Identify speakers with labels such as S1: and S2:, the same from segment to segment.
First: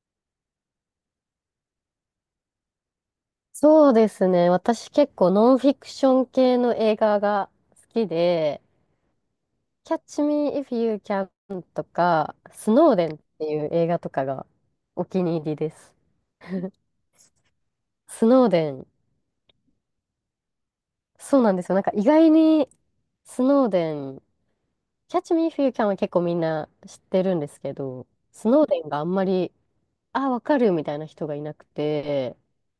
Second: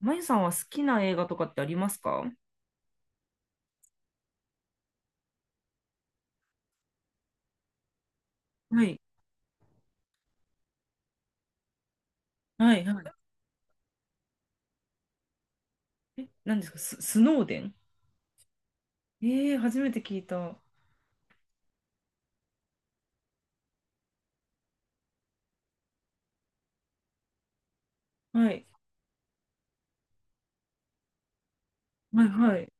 S1: まゆさんは好きな映画とかってありますか？は
S2: そうですね。私結構ノンフィクション系の映画が好きで、
S1: い、
S2: Catch Me If You Can とか、ス
S1: はい、
S2: ノー
S1: は
S2: デンっ
S1: い。
S2: ていう映画とかがお気に入りです。
S1: え、何ですか、スノーデン？
S2: スノーデン、
S1: ええー、初めて聞いた。は
S2: そうなんですよ。なんか意外にスノーデン、Catch Me If You Can は結構みんな知ってるんですけど、ス
S1: い。
S2: ノーデンがあんまり、あ、わかるみたいな人がいなく
S1: はい、
S2: て、
S1: はい、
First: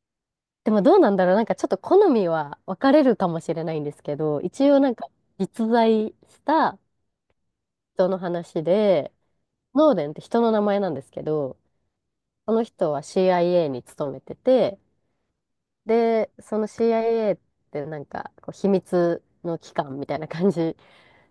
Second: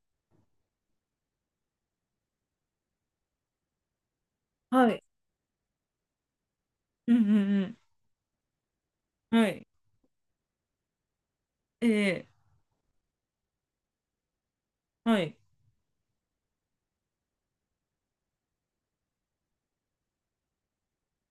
S2: でもどうなんだろう。なんかちょっと好みは分かれるかもしれないんですけど、一応
S1: は
S2: なん
S1: い、
S2: か実在した
S1: うんうん
S2: 人の話で、
S1: うん。はい。
S2: ノーデンって人の名前なんですけど、
S1: ええ
S2: この人は CIA に勤めてて、
S1: ー、はい。
S2: で、その CIA ってなんかこう秘密の機関みたいな感じ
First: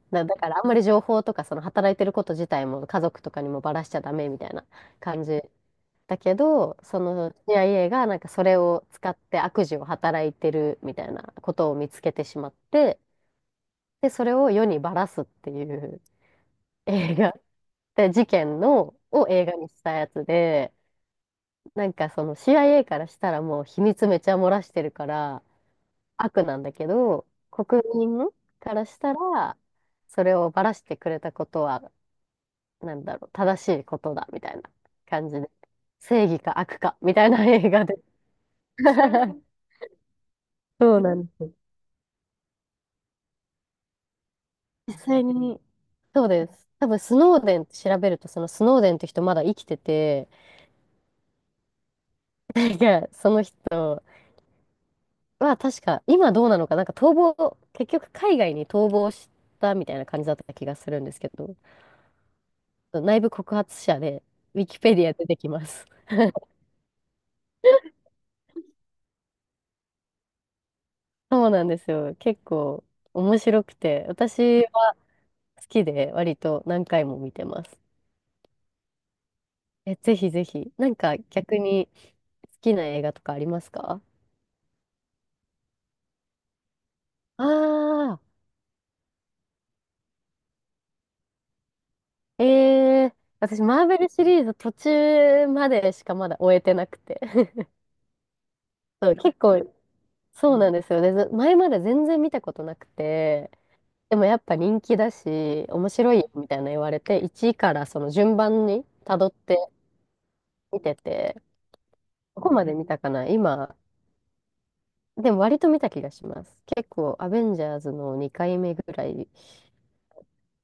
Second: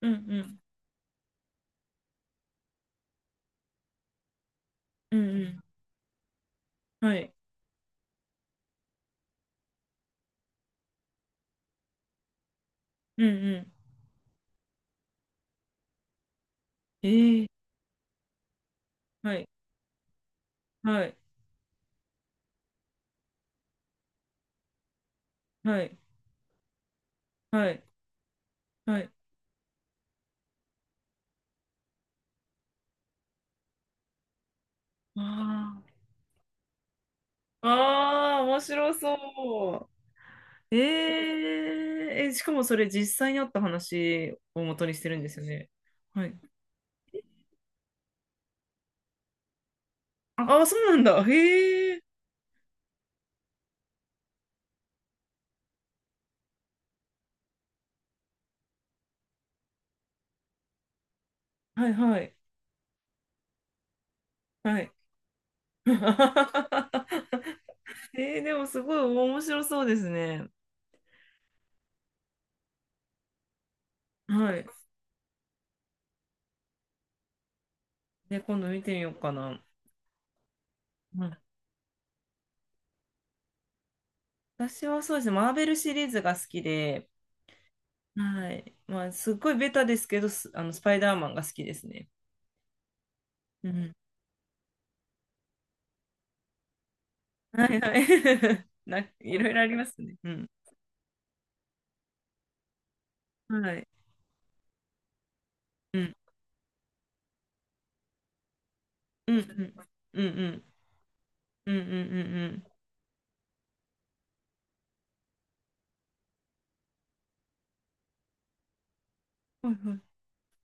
S1: うんう
S2: な、だから
S1: ん。
S2: あんまり情報とかその働いてること自体も家族とかにもばらしちゃダメみたいな
S1: う
S2: 感じ
S1: んう
S2: だけど、そ
S1: ん。は
S2: の
S1: い。
S2: CIA がなんかそれを使って悪事を働いてるみたいなことを見つけてしまって、
S1: うんうん。
S2: で、それを世にばらすっていう
S1: え
S2: 映画
S1: えー、
S2: で、事件の、を
S1: は
S2: 映
S1: い。
S2: 画にしたやつで、
S1: はい。
S2: なんかその CIA からしたらもう秘密めちゃ漏らしてるから
S1: はい。
S2: 悪なんだけど、
S1: は
S2: 国
S1: い。
S2: 民からし
S1: はい。
S2: たら、それをばらしてくれたことは、なんだろう、正しいことだ、みたいな感じで。
S1: あ
S2: 正義か悪か、みたいな
S1: あ。
S2: 映画で。
S1: ああ、面白 そう。
S2: そうなんで
S1: え
S2: す。
S1: えー、え、しかもそれ実際にあった話を元に
S2: 実
S1: してるん
S2: 際
S1: ですよ
S2: に、
S1: ね。
S2: そ
S1: は
S2: うで
S1: い。
S2: す。多分、スノーデンって調べると、そのスノーデンって人まだ生きてて、
S1: ああ、そうなんだ。へえ。
S2: なんか、その人は確か、今どうなのか、なんか逃亡、結局海外に逃亡したみたいな感じだった気がするんですけど、
S1: はいはい
S2: 内部告発者で、ウィキ
S1: はい。
S2: ペディア出てきます。
S1: でもすごい面白そうですね。
S2: そうなんですよ。結構面白くて、
S1: は
S2: 私
S1: い。
S2: は好きで割と何回も見てます。
S1: で、今度見てみようかな。
S2: え、ぜひぜひ。なんか
S1: うん、
S2: 逆に好きな映画とかありますか？
S1: 私はそうですね、マーベルシリーズが好きで、
S2: ああ
S1: はい。まあ、すっごいベタですけど、あのスパイダーマンが好きですね。
S2: ー、えー、私
S1: う
S2: マー
S1: ん。
S2: ベルシリーズ途中までしかまだ終えてなくて。
S1: は いはい。
S2: そう、
S1: い
S2: 結
S1: ろいろあり
S2: 構
S1: ますね。うん。
S2: そうなんですよ。で、ず前まで全然見たことなくて、
S1: はい。
S2: でもやっぱ人気だし、面
S1: う
S2: 白
S1: ん。
S2: いよみたいな言われて、1位からその順番に辿っ
S1: うんう
S2: て
S1: ん。うんうん。
S2: 見てて、
S1: うんうん
S2: ど
S1: う
S2: こま
S1: ん
S2: で見たかな今、でも割と見た気がします。結構、アベンジャーズの2回目ぐらい
S1: うん。はいはい。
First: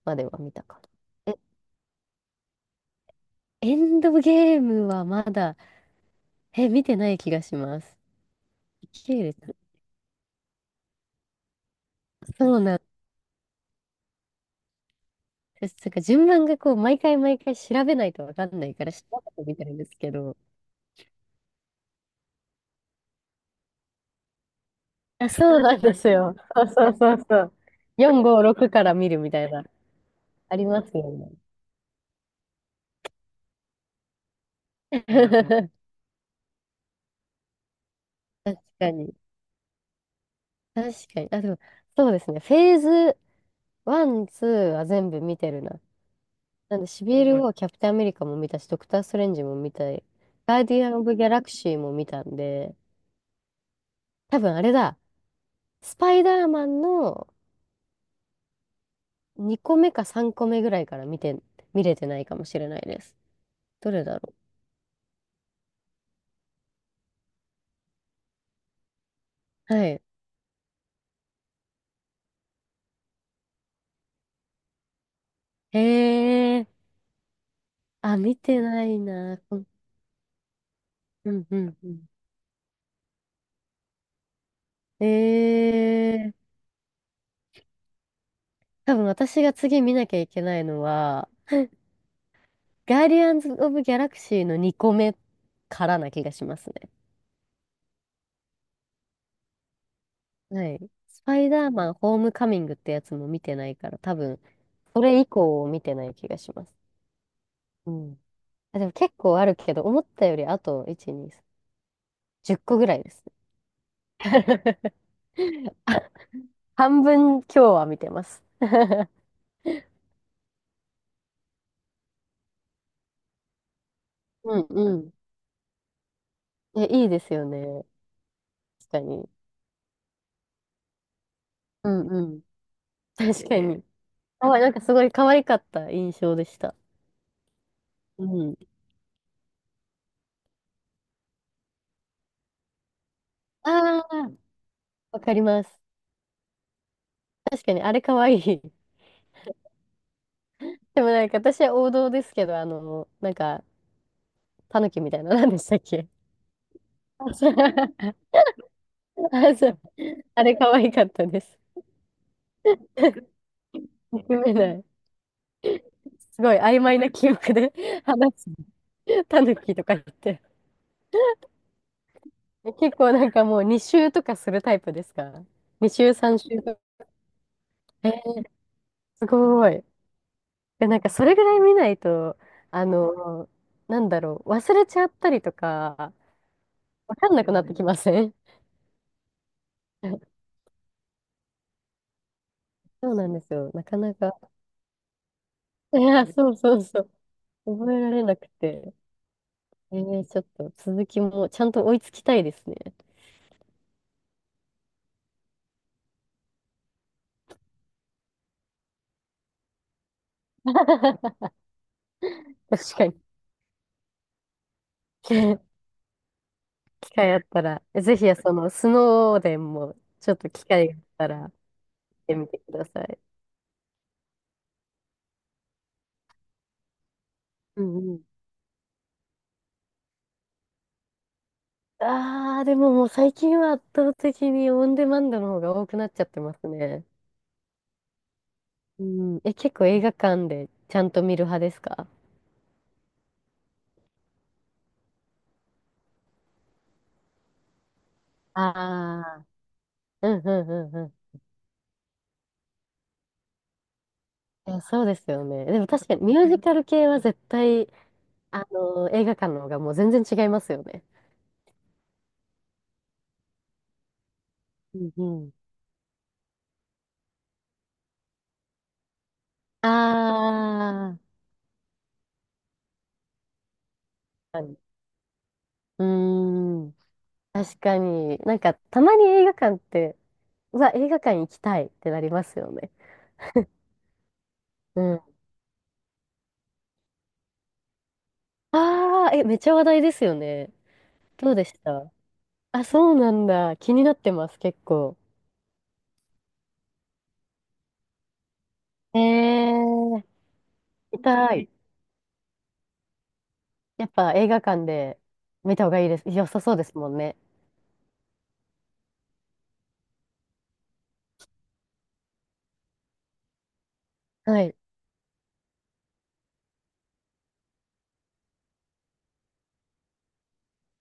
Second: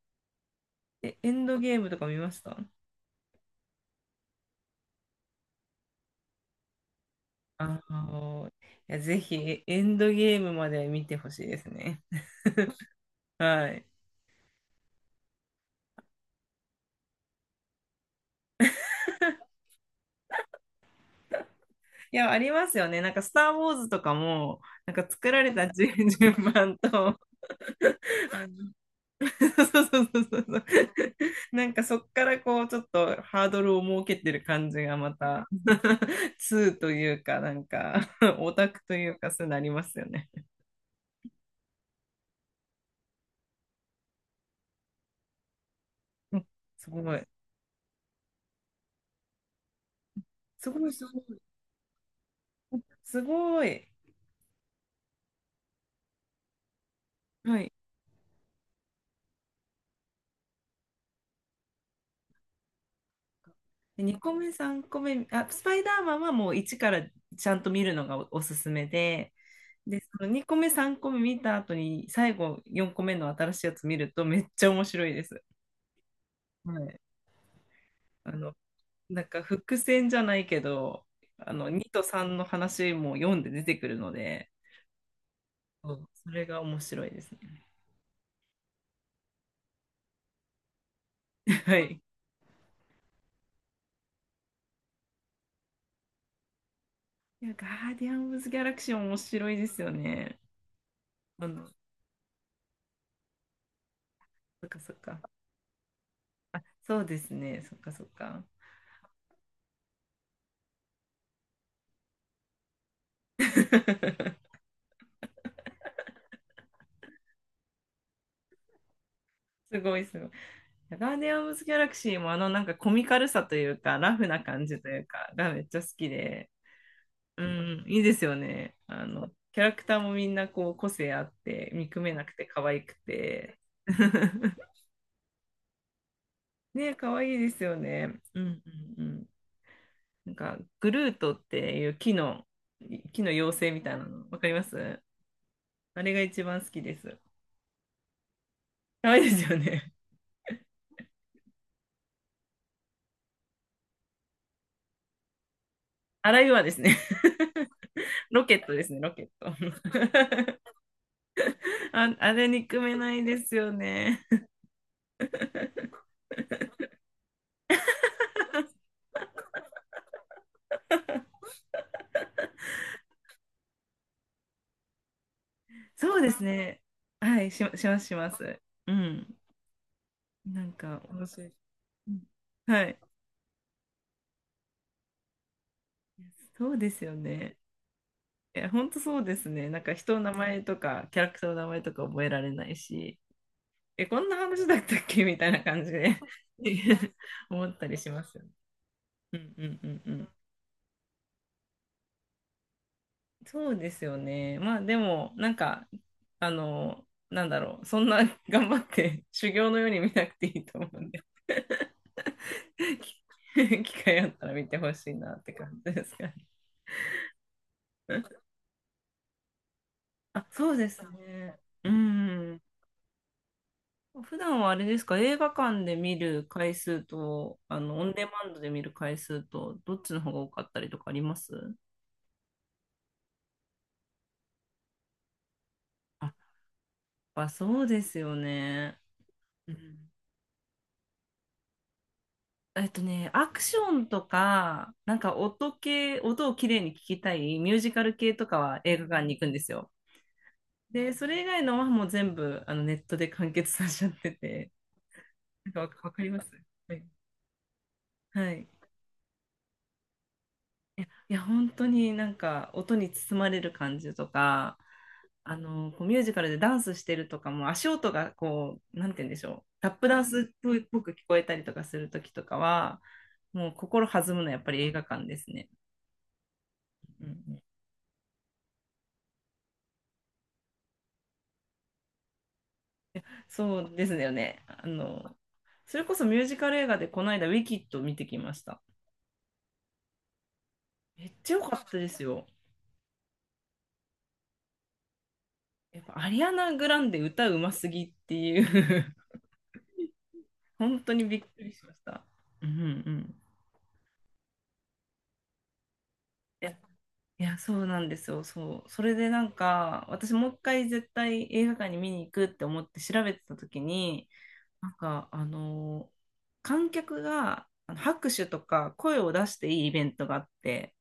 S2: までは見たか
S1: え、エ
S2: な。え、
S1: ンドゲームとか見ました？
S2: エンドゲームはまだ、え、見てない気がし
S1: あ
S2: ます。
S1: のいや、
S2: 時
S1: ぜ
S2: 系列
S1: ひ、エンドゲームまで見てほしいですね。
S2: そうなん
S1: はい。
S2: です。なんか順番がこう、毎回毎回調べないとわかんないから、調べてみたいんですけど、
S1: いや、ありますよね。なんか、スター・ウォーズとかも、なんか
S2: あ、
S1: 作られ
S2: そう
S1: た
S2: なんです
S1: 順、順
S2: よ。そう
S1: 番
S2: そうそ
S1: と、
S2: うそう。4、5、
S1: あ
S2: 6
S1: の
S2: から見るみたい な、
S1: そうそうそうそうそ
S2: あ
S1: う。
S2: りますよね。
S1: なんか、そっからこう、ちょっとハードルを設けてる感じがまた、2というか、なんか、オ
S2: 確
S1: タク
S2: か
S1: とい
S2: に。
S1: うか、そうなりますよね。
S2: 確かに。あ、でも、そうですね。フェーズ1、2は全部見てるな。
S1: うん。
S2: なんで、
S1: す
S2: シ
S1: ご
S2: ビ
S1: い。
S2: ルはキャプテンアメリカも見たし、ドクター・ストレンジも見たい。ガー
S1: す
S2: ディ
S1: ご
S2: ア
S1: い、
S2: ン・オ
S1: す
S2: ブ・
S1: ご
S2: ギャ
S1: い。
S2: ラクシーも見たんで、
S1: すごい。
S2: 多分あれだ、スパイダーマンの
S1: はい。
S2: 2個目か3個目ぐらいから見て、見れてないかもしれないです。どれ
S1: 2
S2: だ
S1: 個
S2: ろ
S1: 目、3個目、あ、スパイダーマンはもう1からちゃんと見るのが、おすすめで、
S2: う。は
S1: で、
S2: い。
S1: その2個目、3個目見た後に、最後4個目の新しいやつ見るとめっちゃ面白いです。
S2: へえ。
S1: はい。
S2: あ、
S1: あ
S2: 見
S1: の、
S2: てない
S1: なん
S2: な。
S1: か伏線じゃないけど、
S2: うんうん
S1: 2
S2: う
S1: と
S2: ん。
S1: 3の話も読んで出てくるので、
S2: え
S1: そう、それ
S2: ー、
S1: が面白いですね。
S2: 多分私が次見なきゃいけないのは、
S1: はい。
S2: ガーディアンズ・オブ・ギャラクシーの2個目からな気がしますね。
S1: いや、ガーディアンズ・ギャラクシー面白いですよね。
S2: はい。スパイダー
S1: そ
S2: マン・ホームカミングってやつも見てないから、多分、
S1: っかそっ
S2: そ
S1: か。
S2: れ以降を見てない気がします。
S1: そうですね。そっ
S2: う
S1: かそっ
S2: ん。
S1: か。
S2: あ、でも結構あるけど、思ったよりあと、1、2、3、0個ぐらいですね。あ、半分今日は見てます。
S1: すごいすごい。ガーディアン・ズギャラクシーもなんかコミカルさというか、ラフな
S2: う
S1: 感
S2: ん
S1: じと
S2: う
S1: いう
S2: ん。
S1: か、がめっちゃ好きで、
S2: え、いいです
S1: う
S2: よね。
S1: ん、いいですよね。
S2: 確かに。
S1: キャラクターもみんなこう個性あって、
S2: う
S1: 見く
S2: ん
S1: めなく
S2: うん。
S1: て可愛く
S2: 確か
S1: て。
S2: に。可愛いい、なんか すごい可愛かった印象でした。
S1: ねえ、可愛いですよね。
S2: う
S1: う
S2: ん。
S1: んうんうん。なんか、グルートっていう木の妖精みたい
S2: あ
S1: なの、
S2: あ、
S1: わかります？
S2: わかります。
S1: あれが一番好きです。
S2: 確かに、あれ可愛い。
S1: 可愛いですよね。
S2: でもなんか私は王道ですけど、なんか、タヌキみたいな、何でしたっけ？
S1: あらゆはですね、
S2: あ、そう。
S1: ロケットですね、ロケ
S2: あ、そう。あ
S1: ッ
S2: れ可
S1: ト。
S2: 愛かったです。
S1: あ、あれ憎めないですよね。
S2: 憎めない。すごい曖昧な記憶で 話す。タヌキとか言って。結構なんかもう2周とかするタイプですか？ 2 周、
S1: そうで
S2: 3
S1: す
S2: 周と
S1: ね。
S2: か。
S1: はい、します、
S2: え
S1: しま
S2: ー、
S1: す。う
S2: す
S1: ん。
S2: ごい。
S1: なん
S2: や、な
S1: か
S2: んかそ
S1: 面
S2: れぐ
S1: 白い。
S2: らい見ない
S1: うん。
S2: と、
S1: は
S2: あ
S1: い、
S2: の、なんだろう、忘れちゃったりとか、
S1: そうですよ
S2: わかんなく
S1: ね。
S2: なってきません？
S1: いや、本当そうですね。なんか人の名 前とか、キャラクターの名前とか覚えられない
S2: そう
S1: し、
S2: なんですよ。なか
S1: え、
S2: な
S1: こんな
S2: か。
S1: 話だったっけみたいな感じ
S2: い
S1: で
S2: や、そうそうそう。
S1: 思った
S2: 覚
S1: り
S2: え
S1: し
S2: られ
S1: ます
S2: な
S1: よ
S2: く
S1: ね。
S2: て。
S1: うんうんう
S2: え
S1: んう
S2: ー、
S1: ん。
S2: ちょっと続きもちゃんと追いつきたいですね。
S1: そうですよね。まあでも、なんか、なんだろう、そんな頑張って修行のように見なくていいと思うんで、
S2: 確 かに。
S1: 機会あったら見てほしいなって感 じですかね？
S2: 機会あったら、ぜひ、その、スノーデンも、ちょっ
S1: あ、
S2: と機
S1: そうで
S2: 会があっ
S1: す
S2: たら、行っ
S1: ね。う
S2: てみて
S1: ん。
S2: ください。
S1: 普段はあれですか、映画館で見る回数と、
S2: うん
S1: オン
S2: う
S1: デ
S2: ん。
S1: マンドで見る回数と、どっちの方が多かったりとかあります？
S2: ああ、でももう最近は圧倒的にオンデマンドの方が多くなっちゃ
S1: あ、
S2: っ
S1: やっ
S2: てますね。
S1: ぱそうですよね。
S2: うん、え、
S1: う
S2: 結構映
S1: ん。
S2: 画館でちゃんと見る派ですか？
S1: ね、アクションとか、なんか音系、音をきれいに聞きたいミュージカル系とかは映画館に行
S2: あ
S1: く
S2: あ
S1: んですよ。
S2: ー、うんうんう
S1: で、
S2: ん
S1: そ
S2: う
S1: れ以外のはもう全部ネットで完結させちゃって
S2: ん。
S1: て、
S2: いや、そうですよね。
S1: な
S2: でも
S1: んか
S2: 確
S1: わ
S2: か
S1: か
S2: に
S1: り
S2: ミ
S1: ま
S2: ュー
S1: す？
S2: ジカル
S1: はい。
S2: 系は絶対、
S1: はい。
S2: 映画館の方がもう全然違いますよね。
S1: いや、本当になんか音に包まれる感じとか、
S2: うんうん。
S1: こうミュージカルでダンスしてるとかも足音がこう、なんて言うんでしょう、タ
S2: あ
S1: ップダンスっぽく聞
S2: あ、
S1: こえたりとかするときとかは、もう心弾むのはやっ
S2: 確か
S1: ぱ
S2: に。
S1: り映画館ですね。
S2: うーん。
S1: うんうん。
S2: 確かに。なんか、たまに映画館って、うわ、映画館行きたいってなりますよね。
S1: そうですよね。
S2: うん。
S1: それこそミュージカル映画でこの間ウィキッド見てきました。
S2: ああ、え、めっちゃ話題ですよね。
S1: めっち
S2: ど
S1: ゃ
S2: う
S1: 良
S2: でし
S1: かったで
S2: た？
S1: すよ。
S2: あ、そうなんだ。気になってます、結構。
S1: やっぱアリアナ・グランデ歌うますぎっていう
S2: えー、行
S1: 本当
S2: き
S1: にびっ
S2: た
S1: く
S2: い。
S1: りしました。うんうん。
S2: やっぱ映画館で見た方がいいです。良さそうですもんね。
S1: いや、そうなんですよ。そう。それでなんか、私もう一回絶対映画館に見に行くって思って調べてた時に、
S2: はい。
S1: なんか、観客があの拍手とか声を出していいイベントがあって、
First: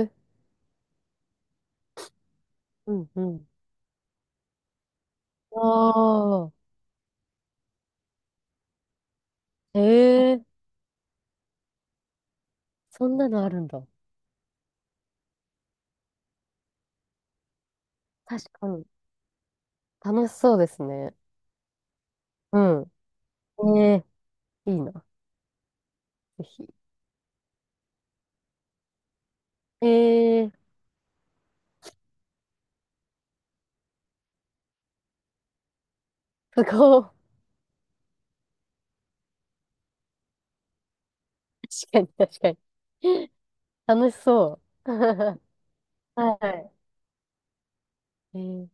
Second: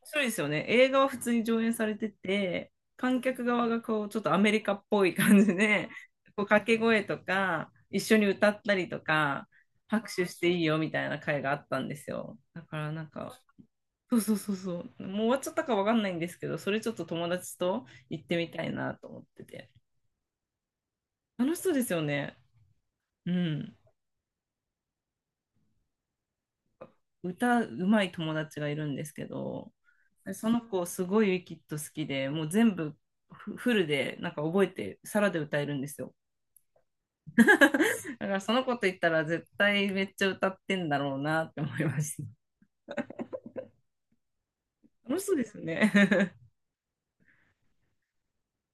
S1: 面白いですよね。映画は普通に上映されてて、
S2: うん
S1: 観
S2: う
S1: 客
S2: ん。
S1: 側がこう、ちょっとアメリカっぽい感じ
S2: あ
S1: で、こう
S2: あ、
S1: 掛け声とか、一緒に歌ったりとか、
S2: え
S1: 拍手し
S2: え、
S1: ていいよみたいな会があったんですよ。だからな
S2: そ
S1: ん
S2: んな
S1: か、
S2: のあるんだ。
S1: そうそうそうそう。もう終わっちゃったかわかんないんですけど、それちょっと友達と行ってみ
S2: 確
S1: た
S2: か
S1: い
S2: に。
S1: なと思ってて。
S2: 楽しそうですね。
S1: 楽しそうですよね。
S2: う
S1: うん。
S2: ん。ええ、いいな。ぜひ。
S1: 歌うまい友達がいるんですけど、
S2: え
S1: そ
S2: え、
S1: の子すごいウィキッド好きで、もう全部フルでなんか覚えて、サラで歌えるんですよ。
S2: すごい。
S1: だからその子と行ったら絶対めっちゃ歌ってんだろうなって 思い
S2: 確
S1: ま
S2: かに、
S1: し
S2: 確
S1: た。
S2: かに。楽しそう。
S1: 楽しそう ですよね。
S2: はい。えー、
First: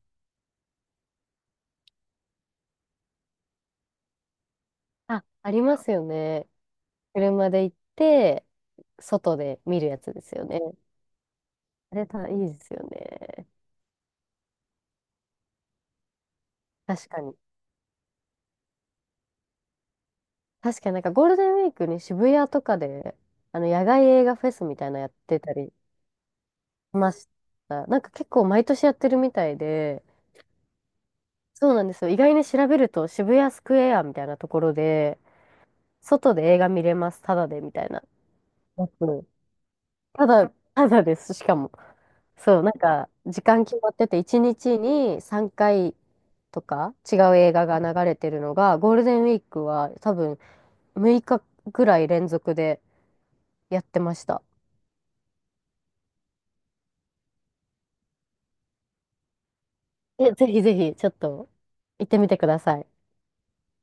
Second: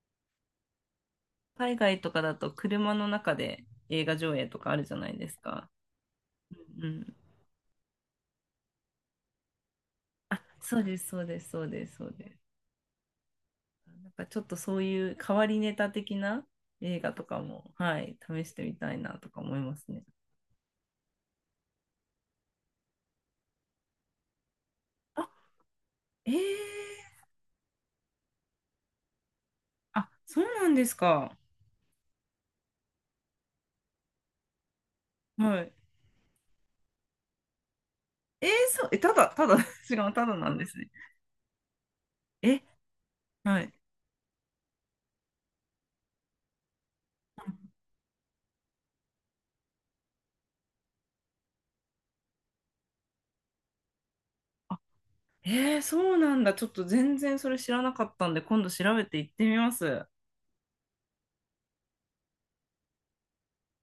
S1: 海外とかだと車の中で映画上映とかあるじゃない
S2: あ、
S1: です
S2: あり
S1: か。
S2: ますよね。
S1: うん。
S2: 車で行って、外で見るやつです
S1: あ、
S2: よね。
S1: そうです、そうです、そうです、
S2: あ
S1: そ
S2: れ
S1: う
S2: た、
S1: で
S2: い
S1: す。
S2: いですよね。
S1: なんかちょっとそういう変わりネタ的な映
S2: 確
S1: 画
S2: か
S1: と
S2: に。
S1: かも、はい、試してみたいなとか思いますね。
S2: 確かになんかゴールデンウィークに渋谷とかで、野外映画フェスみたいなのやっ
S1: あ、
S2: てたりし
S1: えー、
S2: ました。なんか結構毎年やってるみたいで、
S1: あ、そうなんですか。
S2: そうなんですよ。意外に調べると渋谷スクエアみたいなところで、
S1: はい。
S2: 外で映画見れます、ただでみたいな
S1: えー、そ
S2: や
S1: う、え、た
S2: つ。
S1: だ、ただ、違う、た
S2: た
S1: だ
S2: だ、
S1: なんです
S2: た
S1: ね。
S2: だです、しかも。そ
S1: え、
S2: う、なんか時
S1: は
S2: 間
S1: い。
S2: 決まってて、1日に3回とか違う映画が流れてるのが、ゴールデンウィークは多分6日ぐらい連続でやってました。
S1: あ、えー、そうなんだ。ちょっと全然それ知らなかったんで、今度調べて行ってみます。
S2: え、ぜひぜひ、ちょっと、行ってみてください。